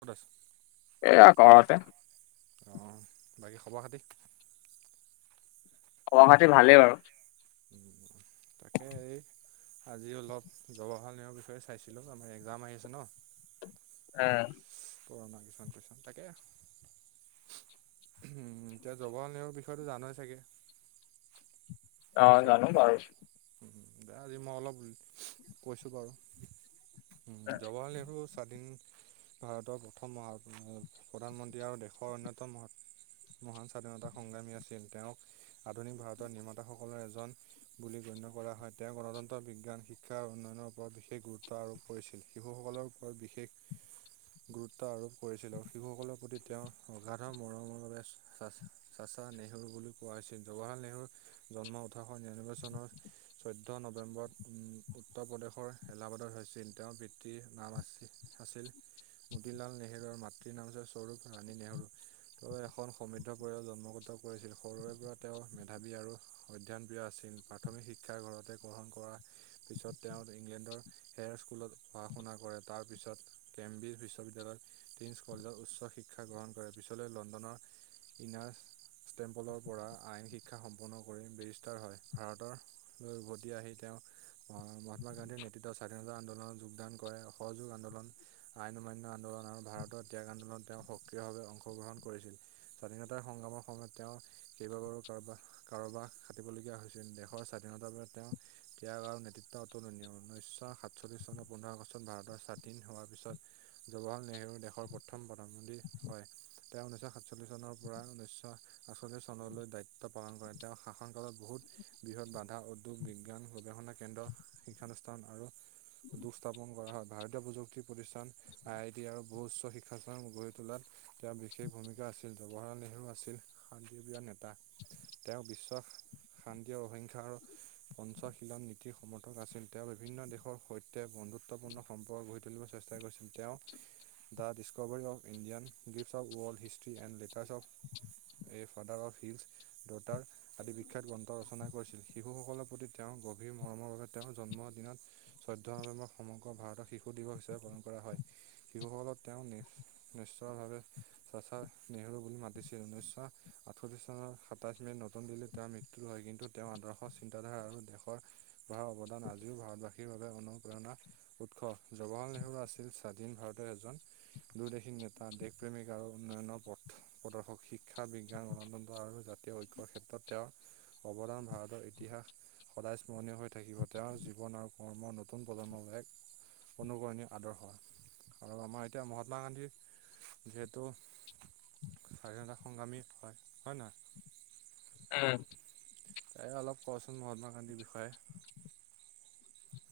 ক'ত আছ? এইয়া ঘৰতে। অঁ বাকী খবৰ-খাতি? খবৰ-খাতি ভালেই বাৰু। [unintelligible] তাকে এই, আজি অলপ জৱহাল নেহৰুৰ বিষয়ে চাইছিলোঁ, আমাৰ একজাম আহিছে ন'। এ' পুৰণা কিখন কৈছো তাকে উমঁ এতিয়া জবহলাল নেহৰু বিষয়েটো জানেই চাগে অ অলপ চলপ জানো বাৰু দে আজি মই অলপ কৈছোঁ বাৰু উমঁ জৱাহল নেহৰু হৈছে স্বাধীন ভাৰতৰ প্ৰথম মহা প্ৰধানমন্ত্ৰী আৰু দেশৰ অন্যতম মহাত- মহান স্বাধীনতা সংগ্ৰামী আছিল তেওঁক আধুনিক ভাৰতৰ নিৰ্মাতাসকলৰ এজন- বুলি গণ্য কৰা হয় তেওঁ গণতন্ত্ৰ বিজ্ঞান শিক্ষা আৰু উন্নয়নৰ ওপৰত বিশেষ গুৰুত্ব আৰোপ কৰিছিল। শিশুসকলৰ ওপৰত বিশেষ গুৰুত্ব আৰোপ কৰিছিল আৰু শিশুসকলৰ প্ৰতি তেওঁ অগাধ- মৰমৰ বাবে চা চাচা নেহৰু বুলি কোৱাছিল জৱাহৰলাল নেহৰু- জন্ম ওঠৰশ নিৰানব্বৈ চনৰ- চৈধ্য নৱেম্বৰত উত্তৰ প্ৰদেশৰ এলাবাদত হৈছিল তেওঁৰ পিতৃ নাম আছিল- আছিল মতিলাল নেহেৰুৰ মাতৃৰ নাম আছিল সৌৰূভ ৰাণী নেহেৰু। তেওঁ এখন সমৃদ্ধ পৰিয়াল জন্মগত কৰিছিল সৰুৰে পৰা তেওঁ মেধাবী আৰু- অধ্যয়ন প্ৰিয় আছিল প্ৰাথমিক শিক্ষা ঘৰতে গ্ৰহণ কৰাৰ পিছত তেওঁ ইংলেণ্ডৰ- হেয়াৰ স্কুলত পঢ়া শুনা কৰে তাৰ পিছত কেম্ব্ৰিজ বিশ্ববিদ্যালয়ত- প্ৰিন্ছ কলেজত উচ্চ শিক্ষা গ্ৰহণ কৰে পিছলৈ লণ্ডনৰ ইনাৰছ্ ষ্টেম্পলৰ পৰা আইন শিক্ষা সম্পন্ন কৰি বেৰিষ্টাৰ হয় ভাৰতৰ- লৈ উভতি আহি তেওঁ- মহাত্মা গান্ধীৰ নেতৃত্বত স্বাধীনতা আন্দোলনত যোগদান কৰে সহযোগ আন্দোলন। আইন মান্য আন্দোলন আৰু ভাৰতৰ ত্যাগ আন্দোলত তেওঁ সক্ৰিয়ভাৱে অংশগ্ৰহণ কৰিছিল। স্বাধীনতাৰ সংগ্ৰামৰ সময়ত তেওঁ কেইবাবাৰো কাৰোবাৰ কাৰোবাৰ খাটিবলগীয়া হৈছিল দেশৰ স্বাধীনতাৰ বাবে তেওঁ- ত্যাগ আৰু নেতৃত্ব অতুলনীয় ঊনৈছশ সাতচল্লিছ চনৰ পোন্ধৰ আগষ্টত ভাৰতৰ স্বাধীন হোৱাৰ পিছত। জৱাহৰলাল নেহেৰু দেশৰ প্ৰথম প্ৰধানমন্ত্ৰী হয়ঁ। তেওঁ ঊনৈছশ সাতচল্লি চনৰ পৰা ঊনৈছশ- আঠতিছ চনলৈ দায়িত্ব পালন কৰে তেওঁ শাসন কালত বহুত বৃহৎ বাধা উদ্যোগ বিজ্ঞান গৱেষণা কেন্দ্ৰ শিক্ষানুষ্ঠান আৰু দুগ স্থাপন কৰা হয় ভাৰতীয় প্ৰযুক্তি প্ৰতিষ্ঠান আই টি আৰু বহু উচ্চ শিক্ষানুষ্ঠান গঢ়ি তোলাত। তেওঁৰ বিশেষ ভূমিকা আছিল, জৱাহৰলাল নেহৰু আছিল শান্তি প্ৰিয় নেতা। তেওঁ বিশ্বাস শান্তি আৰু অহিংসা আৰু পঞ্চশীলন নীতিৰ সমৰ্থক আছিল তেওঁ বিভিন্ন দেশৰ সৈতে বন্ধুত্বপূৰ্ণ- সম্পৰ্ক গঢ়ি তুলিব চেষ্টা কৰিছিল তেওঁ the discovery of Indian- gifts of world history and letters of a father of hills daughter- আদি বিখ্যাত গ্ৰন্থ ৰচনা কৰিছিল। শিশুসকলৰ প্ৰতি তেওঁৰ গভীৰ মৰমৰ বাবে তেওঁৰ জন্মৰ দিনত- চৈধ্য নৱেম্বৰত সমগ্ৰ ভাৰতত শিশু দিৱস হিচাপে পালন কৰা হয়। শিশুসকলক তেওঁ নি নিশ্চয় ভাৱে- চাচা নেহেৰু বুলি মাতিছিল। ঊনৈছশ- আঠত্ৰিশ চনৰ সাতাইছ মেত নতুন দিল্লীত তেওঁৰ মৃত্যু হয়, কিন্তু তেওঁৰ আদৰ্শ চিন্তাধাৰা আৰু দেশৰ- কৰা অৱদান আজিও ভাৰতবাসীৰ বাবে অনুপ্ৰেৰণাৰ- উৎস। জৱাহৰলাল নেহেৰু আছিল স্বাধীন ভাৰতৰ এজন দূৰদেশী নেত- তা দেশপ্ৰেমিক আৰু উন্নয়নৰ পথ। প্ৰদৰ্শক। শিক্ষা বিজ্ঞান গণতন্ত্ৰ আৰু জাতীয় ঐক্যৰ ক্ষেত্ৰত তেওঁৰ- অৱদান ভাৰতৰ ইতিহাস। সদায় স্মৰণীয় হৈ থাকিব, তেওঁৰ জীৱন আৰু কৰ্ম নতুন প্ৰজন্মৰ এক অনুকৰণীৰ আদৰ্শ আৰু আমাৰ এতিয়া মহাত্মা গান্ধীৰ যিহেতু স্বাধীনতা সংগ্ৰামী হয়, হয় নে নহয়? উম। এ অলপ কচোন মহাত্মা গান্ধীৰ বিষয়ে।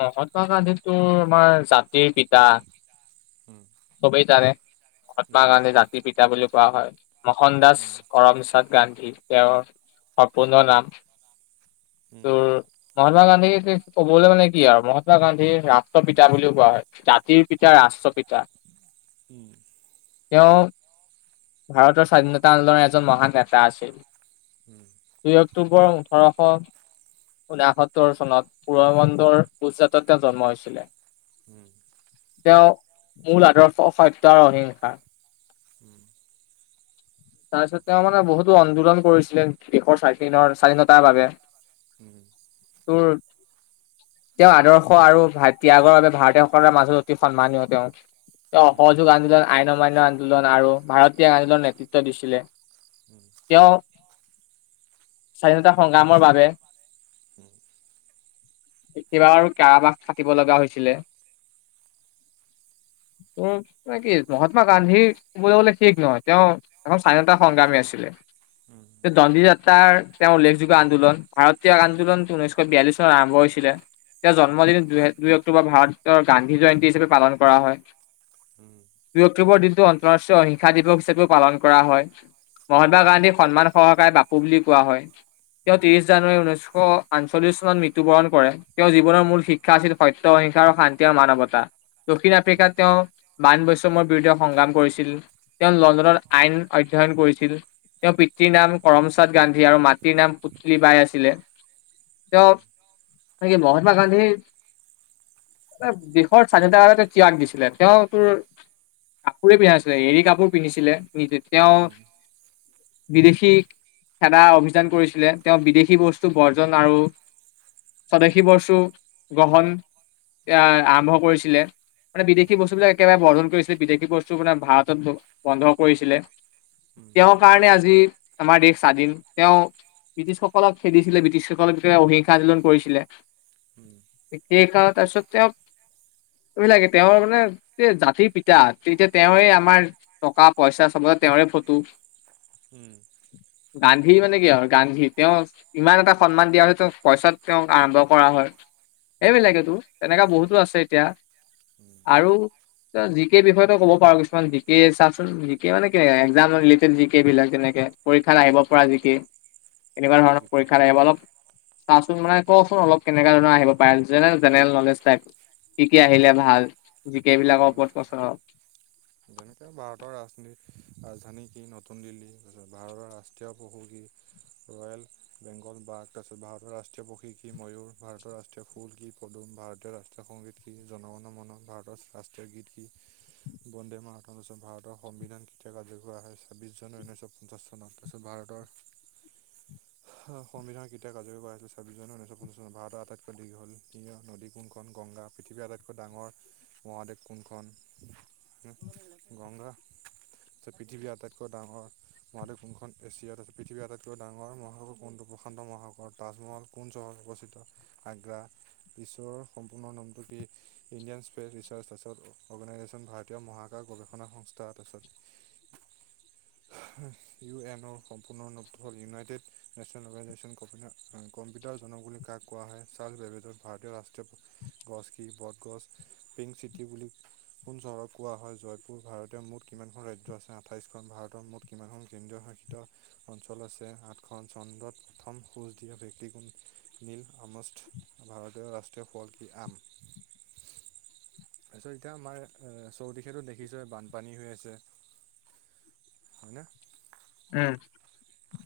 মহাত্মা গান্ধীটো আমাৰ জাতিৰ পিতা। উম, চবেই জানে মহাত্মা উম, গান্ধী জাতিৰ পিতা বুলি কোৱা হয়। মোহন দাস উম, কৰমচাদ গান্ধী, তেওঁৰ সম্পূৰ্ন নাম। উম, তোৰ মহাত্মা গান্ধী ক'বলৈ মানে কি আৰু মহাত্মা গান্ধীৰ ৰাষ্ট্ৰ পিতা বুলিও কোৱা হয়। জাতিৰ পিতা ৰাষ্ট্ৰ পিতা। উম। তেওঁ ভাৰতৰ স্বাধীনতা আন্দোলনৰ এজন মহান নেতা আছিল। উম। দুই অক্টোবৰ ওঠৰশ ঊনাসত্তৰ চনত পৰবন্দৰ গুজৰাটত তেওঁৰ জন্ম হৈছিলে। উম। তেওঁ মূল আদৰ্শ সত্য আৰু অহিংসাৰ। উম। তাৰপিছত তেওঁ মানে বহুতো অন্দোলন কৰিছিলে দেশৰ স্বাধীনৰ স্বাধীনতাৰ বাবে। উম। তোৰ তেওঁৰ আদৰ্শ আৰু ভা ত্যাগৰ বাবে ভাৰতীয়সকলৰ মাজত অতি সন্মানীয় তেওঁ। তেওঁ উম। অসহযোগ আন্দোলন, আইন অমান্য আন্দোলন আৰু ভাৰত ত্যাগ আন্দোলনৰ নেতৃত্ব দিছিলে। উম। তেওঁ স্বাধীনতা সংগ্ৰামৰ বাবে উম। কেইবা বাৰো কাৰাবাস খাটিব লগা হৈছিলে। উম কি মহাত্মা গান্ধীৰ কবলে গলে শেষ নহয়, তেওঁ এজন স্বাধীনতা সংগ্ৰামী আছিলে। উম। দণ্ডি যাত্ৰাৰ তেওঁ উল্লেখযোগ্য আন্দোলন, ভাৰত ত্যাগ আন্দোলনটো ঊনৈশ বিয়াল্লিশ চনত আৰম্ভ হৈছিলে। তেওঁৰ উম। জন্মদিন দু দুই অক্টোবৰত ভাৰতৰ গান্ধী জয়ন্তী হিচাপে পালন কৰা হয়। উম। দুই অক্টোবৰ দিনটো আন্তৰাষ্ট্ৰীয় অহিংসা দিৱস হিচাপেও পালন কৰা হয়, মহাত্মা গান্ধীৰ সন্মান সহকাৰে বাপু বুলি কোৱা হয়, তেওঁ উম, ত্ৰিশ জানুৱাৰী ঊনৈছশ আঠচল্লিশ চনত মৃত্যুবৰণ কৰে। তেওঁৰ জীৱনৰ মূল শিক্ষা আছিল সত্য অহিংসা আৰু শান্তি আৰু মানৱতা। দক্ষিণ উম, আফ্ৰিকাত তেওঁ বান বৈষ্ম্যমৰ বিৰুদ্ধে সংগ্ৰাম কৰিছিল, তেওঁ লণ্ডনত আইন অধ্যয়ন কৰিছিল। তেওঁৰ পিতৃৰ নাম কৰমচাদ গান্ধী আৰু মাতৃৰ নাম পুতলী বাই আছিলে। তেওঁ উম, মহাাত্মা গান্ধী দেশৰ স্বাধীনতাৰ কাৰণে তেওঁ ত্যাগ দিছিলে। তেওঁ তোৰ কাপোৰে পিন্ধা নাছিলে, এৰী কাপোৰ পিন্ধিছিলে, নি তেওঁ উম, বিদেশীক খেদা অভিযান কৰিছিলে, তেওঁ বিদেশী বস্তু বৰ্জন আৰু স্বদেশী বস্তু গ্ৰহণ এ আৰম্ভ কৰিছিলে। মানে উম, উম, বিদেশী বস্তুবিলাক একেবাৰে বৰ্ধন কৰিছিলে বিদেশী বস্তু মানে ভাৰতত বন্ধ কৰিছিলে। উম, তেওঁৰ কাৰণে আজি আমাৰ দেশ স্বাধীন তেওঁ ব্ৰিটিছসকলক খেদিছিলে ব্ৰিটিছসকলক অহিংসা আন্দোলন কৰিছিলে। শেষ আও তাৰপিছত তেওঁ এইবিলাকে তেওঁৰ মানে জাতিৰ পিতা তেতিয়া তেওঁৱে আমাৰ টকা পইচা চবতে তেওঁৰে ফটো। উম। গান্ধী মানে কি আৰু গান্ধী তেওঁ ইমান এটা সন্মান দিয়া হৈছে তেওঁ পইচাত তেওঁক আৰম্ভ কৰা হল। উম, উম, এইবিলাকেটো তেনেকুৱা বহুতো আছে এতিয়া উম, আৰু তই জি কে বিষয়েতো ক'ব পাৰ কিছুমান জি কে চাৰ্চ জি কে মানে কি এক্মাম ৰিলেটেদ জি কে বিলাক যেনেকে পৰীক্ষাত আহিব পৰা জি কে। এনেকুৱা ধৰণৰ যি পৰীক্ষাত আহিব অলপ চা চোন মানে কচোন অলপ কেনেকুৱা ধৰণ আহিব পাৰে যেনে জেনেৰেল নলেজ টাইপ। কি কি উম, আহিলে ভাল জি কে বিলাকৰ ওপৰত কচোন অলপ এনেকে ভাৰতৰ ৰাজনীতি ৰাজধানী কি নতুন দিল্লী তাৰপিছত ভাৰতৰ ৰাষ্ট্ৰীয় পশু কি ৰয়েল বেংগল বা তাৰপিছত ভাৰতৰ ৰাষ্ট্ৰীয় পক্ষী কি ময়ূৰ ভাৰতৰ ৰাষ্ট্ৰীয় ফুল কি পদুম ভাৰতীয় ৰাষ্ট্ৰীয় সংগীত কি জনগণ মন ভাৰতৰ ৰাষ্ট্ৰীয় গীত কি বন্দে মা মাতাৰম তাৰপিছত ভাৰতৰ সংবিধান কেতিয়া কাৰ্য্য কৰা হয় ছাব্বিছ চনৰ ঊনৈছশ পঞ্চাছ চনত তাৰপিছত ভাৰতৰ [inaudible] সংবিধানৰ কেতিয়া কাৰ্যকৰী কৰা হৈছিল ছাব্বিছ চনৰ ঊনৈছশ পঞ্চাছ চনত, ভাৰতৰ আটাইতকৈ দীঘল নদী কোনখন গংগা। পৃথিৱীৰ আটাইতকৈ ডাঙৰ মহাদেৱ কোনখন গংগা পৃথিৱীৰ আটাইতকৈ ডাঙৰ মহাদেশ কোনখন এছিয়াত আছে, পৃথিৱীৰ আটাইতকৈ ডাঙৰ মহাসাগৰ কোনটো প্ৰশান্ত মহাসাগৰ তাজমহল কোন চহৰত অৱস্থিত আগ্ৰা, গ্ৰিছৰ সম্পূৰ্ণ নামটো কি Indian space research Assam organisation ভাৰতীয় মহাকাশ গৱেষক সংস্থা তাৰপাছত ইউ এনৰ সম্পূৰ্ণ নামটো হ'ল ইউনাইটেড নেশ্যনেল অৰ্গেনাইজেচন কমিনাৰ। কম্পিউটাৰজনক বুলি কাক কোৱা হয় চাৰ্লস বেবেজক। ভাৰতীয় ৰাষ্ট্ৰীয় গছ কি বটগছ। পিংক চিটি বুলি কোন চহৰক কোৱা হয় জয় পুৰ। ভাৰতীয় মুঠ কিমানখন ৰাজ্য আছে আঠাইছখন। ভাৰতৰ মুঠ কিমানখন কেন্দ্ৰীয় শাসিত অঞ্চল আছে আঠখন। চন্দ্ৰত প্ৰথম খোজ দিয়া ব্যক্তি কোন নীল আৰ্মষ্ট্ৰিং। ভাৰতীয় ৰাষ্ট্ৰীয় ফল কি? আম। তাৰপিছত এতিয়া আমাৰ অ চৌদিশেতো দেখি দেখিছোয়ে বানপানী হৈ আছে। হয়নে? উম।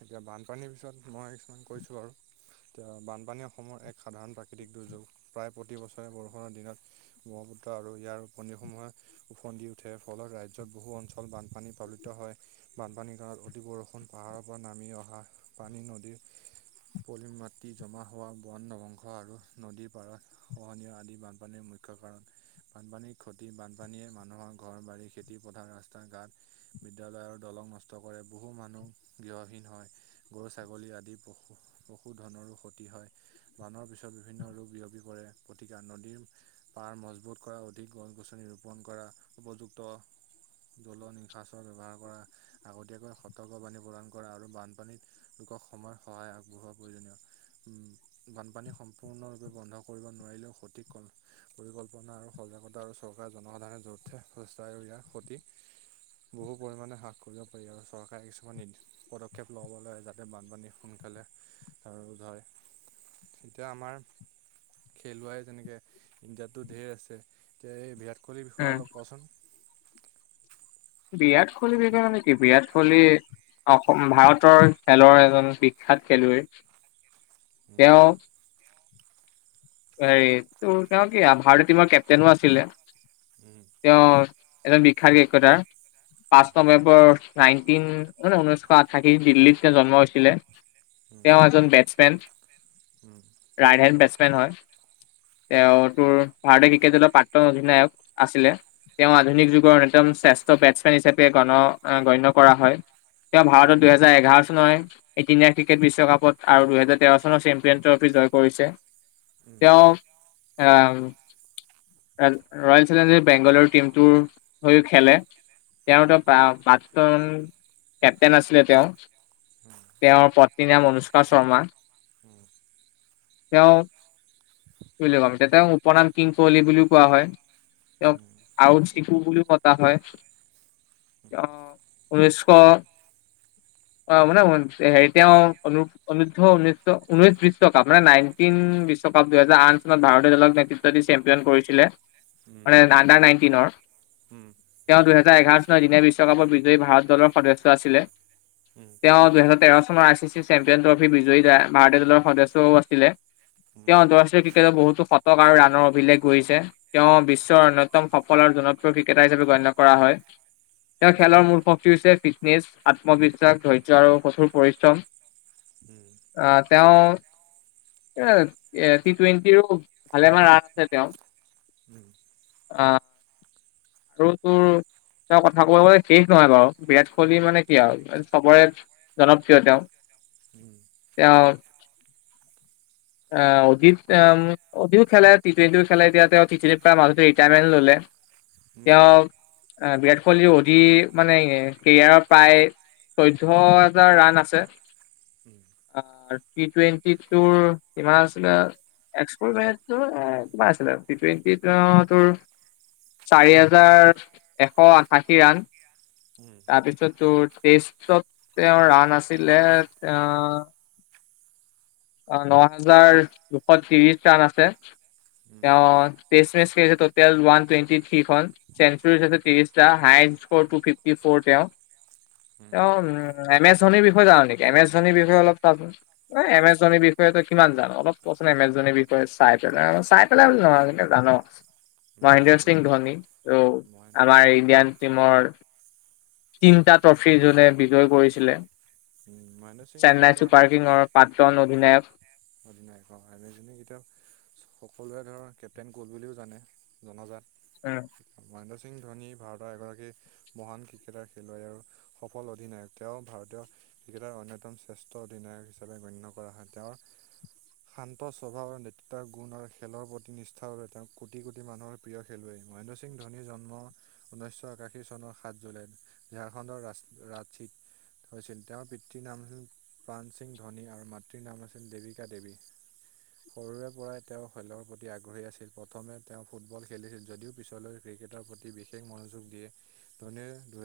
এতিয়া বানপানীৰ বিষয়ত মই কিছুমান কৈছো আৰু এতিয়া বানপানী অসমৰ এক সাধাৰণ প্ৰাকৃতিক দুৰ্যোগ প্ৰায় প্ৰতি বছৰে বৰষুণৰ দিনত ব্ৰহ্মপুত্ৰ আৰু ইয়াৰ উপনদীসমূহে ওফন্দি উঠে ফলত ৰাজ্যত বহু অঞ্চল বানপানী উৎপদিত হয়। বানপানীৰ কালত অতি বৰষুণ পাহাৰৰ পৰা নামি অহা পানী নদীৰ পলি মাটি জমা হোৱা বন নবংস আৰু নদীৰ পাৰত খহনীয় আদি বানপানীৰ মুখ্য কাৰণ। বানপানীৰ ক্ষতি বানপানীয়ে মানুহৰ ঘৰ বাৰী খেতিপথাৰ ৰাস্তা ঘাট বিদ্যালয় আৰু দলং নষ্ট কৰে, বহু মানুহ গৃহহীন হয়, গৰু ছাগলী আদি পশু পশুধনৰো ক্ষতি হয়, বানৰ পিছত বিভিন্ন ৰোগ বিয়পি পৰে গতিকে নদীৰ পাৰ মজবুত কৰা অধিক গছ গছনি ৰোপণ কৰা উপযুক্ত জল নিসাচৰ ব্যৱহাৰ কৰা আগতীয়াকৈ সতৰ্ক পানী প্ৰদান কৰা আৰু বানপানীত লোকক সময় সহায় আগবঢ়োৱাৰ প্ৰয়োজনীয়। উম, বানপানী সম্পূৰ্ণৰূপে বন্ধ কৰিব নোৱাৰিলেও সঠিক ক পৰিকল্পনা আৰু সজাগতা আৰু চৰকাৰে জনসাধাৰণে যথেষ্ট [unintelligible] ইয়াৰ ক্ষতি বহু পৰিমাণে হ্ৰাস কৰিব পাৰি আৰু চৰকাৰে কিছুমান নিদ পদক্ষেপ ল'ব লাগে যাতে বানপানী সোনকালে ৰোধ হয়। এতিয়া আমাৰ খেলুৱৈ যেনেকে ইণ্ডিয়াতো ধেৰ আছে এতিয়া এই বিৰাট কোহলিৰ বিষয়ে উম অলপ কচোন? বিৰাট কোহলি বিষয়ে মানে কি বিৰাট কোহলি অসম ভাৰতৰ খেলৰ এজন বিখ্যাত খেলুৱৈ, উম তেওঁ হেৰি তেওঁ কি ভাৰতীয় টিমৰ কেপটেইনো আছিলে। উম। তেওঁ এজন বিখ্যাত ৰিয়েক কতাৰ, পাঁচ উম নমে নাইনটিন অ', নহয় উনৈশ শ' আঠাশী দিল্লীত তেওঁ জন্ম হৈছিলে। উম তেওঁ এজন বেটছমেন। উম। ৰাইট হেণ্ড বেটছমেন হয়। উম। তেওঁ তোৰ ভাৰতীয় ক্ৰিকেট দলৰ প্ৰাক্তন অধিনায়ক আছিলে। তেওঁ আধুনিক যুগৰ অন্যতম শ্ৰেষ্ঠ বেটছমেন হিচাপে গণ গণ্য কৰা হয়। তেওঁ উম উম উম উম উম উম উম উম উম উম উম উম উম উম উম উম ভাৰতত দুহেজাৰ এঘাৰ চনৰ এইটি নাইন ক্ৰিকেট বিশ্বকাপত আৰু দুহেজাৰ তেৰ চনৰ চেম্পিয়ন ট্ৰফি জয় কৰিছে। তেওঁ আ ৰয়েল চেলেঞ্জাৰ বেংগালৰ টিমটোৰ হৈও খেলে। তেওঁ এটা প্ৰা প্ৰাক্তন কেপ্তেইন আছিলে তেওঁ। তেওঁৰ পত্নীৰ নাম অনুষ্কা শৰ্মা। হুম, তেওঁ [inaudible] বুলি কম এতিয়া তেওঁক উপনাম কিং কোহলি বুলিও কোৱা হয় তেওঁক [unintelligible] [unintelligible] বুলিও মতা হয়, তেওঁ উনৈছশ অ', মানে হেৰি তেওঁ অনু [unintelligible] উনৈশ উনৈশ বিশ্বকাপ মানে নাইনটিন বিশ্ব বিশ্বকাপ দুহেজাৰ আঠ চনত ভাৰতীয় দলক নেতৃত্ব দি চেম্পিয়ন কৰিছিলে মানে আণ্ডাৰ নাইনটিনৰ উম, তেওঁ দুহেজাৰ এঘাৰ চনৰ দিনে বিশ্বকাপৰ বিজয়ী ভাৰত দলৰ সদস্য আছিলে। উম, তেওঁ দুহেজাৰ তেৰ চনৰ I C C champion trophy বিজয়ী ভাৰতীয় দলৰ সদস্যও আছিলে। তেওঁ আন্তঃৰাষ্ট্ৰীয় ক্ৰিকেটত বহুতো শতক আৰু ৰাণৰ অভিলেখ গহিছে। তেওঁ বিশ্বৰ অন্যতম সফল আৰু জনপ্ৰিয় ক্ৰিকেটাৰ হিচাপে গণ্য কৰা হয়। তেওঁ খেলৰ মূল শক্তি হৈছে ফিটনেছ আত্মবিশ্বাস ধৈৰ্য আৰু কঠোৰ পৰিশ্ৰম [unintelligible] উম। অঁ তেওঁ এ এ টি টুৱেণ্টিৰো ভালেমান ৰান আছে তেওঁ আঁহ। আৰু তোৰ তেওঁ কথা কব গলে শেষ নহয় বাৰু বিৰাট কোহলি মানে কি আৰু চবৰে জনপ্ৰিয় তেওঁ‌ তেওঁ এঁ, অদিত অঁ অদি খেলে টি টুৱেন্টি খেলে এতিয়া টি থীৰি পৰা মাজতে ৰিটায়াৰমেণ্ট ললে। উম তেওঁ বিৰাট কোহলি অদি মানে কেৰিয়াৰৰ প্ৰায় চৈধ্যয হাজাৰ ৰাণ আছে, টি টুৱেণ্টি তোৰ তোমাৰ নিচিনা, এক্সুমেন্তো কিমান আছিলে টি টুৱেণ্টি অঁ তোৰ চাৰি হাজাৰ এশ আঠাশী ৰাণ। তাৰপিছত তোৰ টেষ্টত তেওঁ ৰাণ আছিলে অঁ অঁ, ন হাজাৰ দুশ ত্ৰিশ ৰাান আছে। উম তেওঁ টেষ্ট মেচ খেলছে টোটেল ওৱান টুৱেণ্টি থ্ৰীখন। চেঞ্চুৰী ত্ৰিশটা, হায় স্কৰ তু ফিফ তি ফৰ তেওঁ। তেওঁ উম এম এছ ধনিৰ বিষয়ে জান নেকি এম এছ ধনীৰ বিষয়ে অলপ তোন এম এছ ধনী বিষযয়ে তই কিমান জান অলপ কচোন এম এছ ধনীৰ বিষয়ে চাই পেলাই চাই পেলাই বুলি নহয় কি জান মহেন্দ্ৰ সিং এতিয়া ধোনী ত মহেন আমাৰ ইণ্ডিয়ান টিমৰ তিনিটা ট্ৰফি যোনে বিজয় কৰিছিলে, মহেন্দ্ৰ সিং চেন্নাই এতিয়া চুপাৰ কিঙৰ প্ৰাক্তন অধিনায়ক [inaudible] সকলোৱে ধৰক কেপ্টেইন কোহলী বুলিও জানে জনজাত। উম। মহেন্দ্ৰ সিং ধোনী ভাৰতৰ এগৰাকী মহান ক্ৰিকেটাৰ খেলুৱৈ আৰু সফল অধিনায়ক। তেওঁ ভাৰতীয় ক্ৰিকটাৰ অন্যতম শ্ৰেষ্ঠ অধিনায়ক হিচাপে গণ্য কৰা হয়। তেওঁ শান্ত স্বভাৱ আৰু নেতৃত্বৰ গুণ আৰু খেলৰ প্ৰতি নিষ্ঠাৰ বাবে তেওঁক কোটি কোটি মানুহৰ প্ৰিয় খেলুৱৈ, মহেন্দ্ৰ সিং ধোনিৰ জন্ম ঊনৈছশ একাশী চনৰ সাত জুলাইত। ঝাৰখণ্ডৰ ৰাচ ৰাজিত হৈছিল, তেওঁৰ পিতৃ নাম আছিল প্ৰাণ সিং ধোনী আৰু মাতৃৰ নাম আছিল দেৱী দেৱী। সৰুৰে পৰাই তেওঁৰ খেলৰ প্ৰতি আগ্ৰহী আছিল। প্ৰথমে তেওঁ ফুটবল খেলিছিল যদিও পিছলৈ ক্ৰিকেটাৰৰ প্ৰতি বিশেষ মনোযোগ দিয়ে, ধনী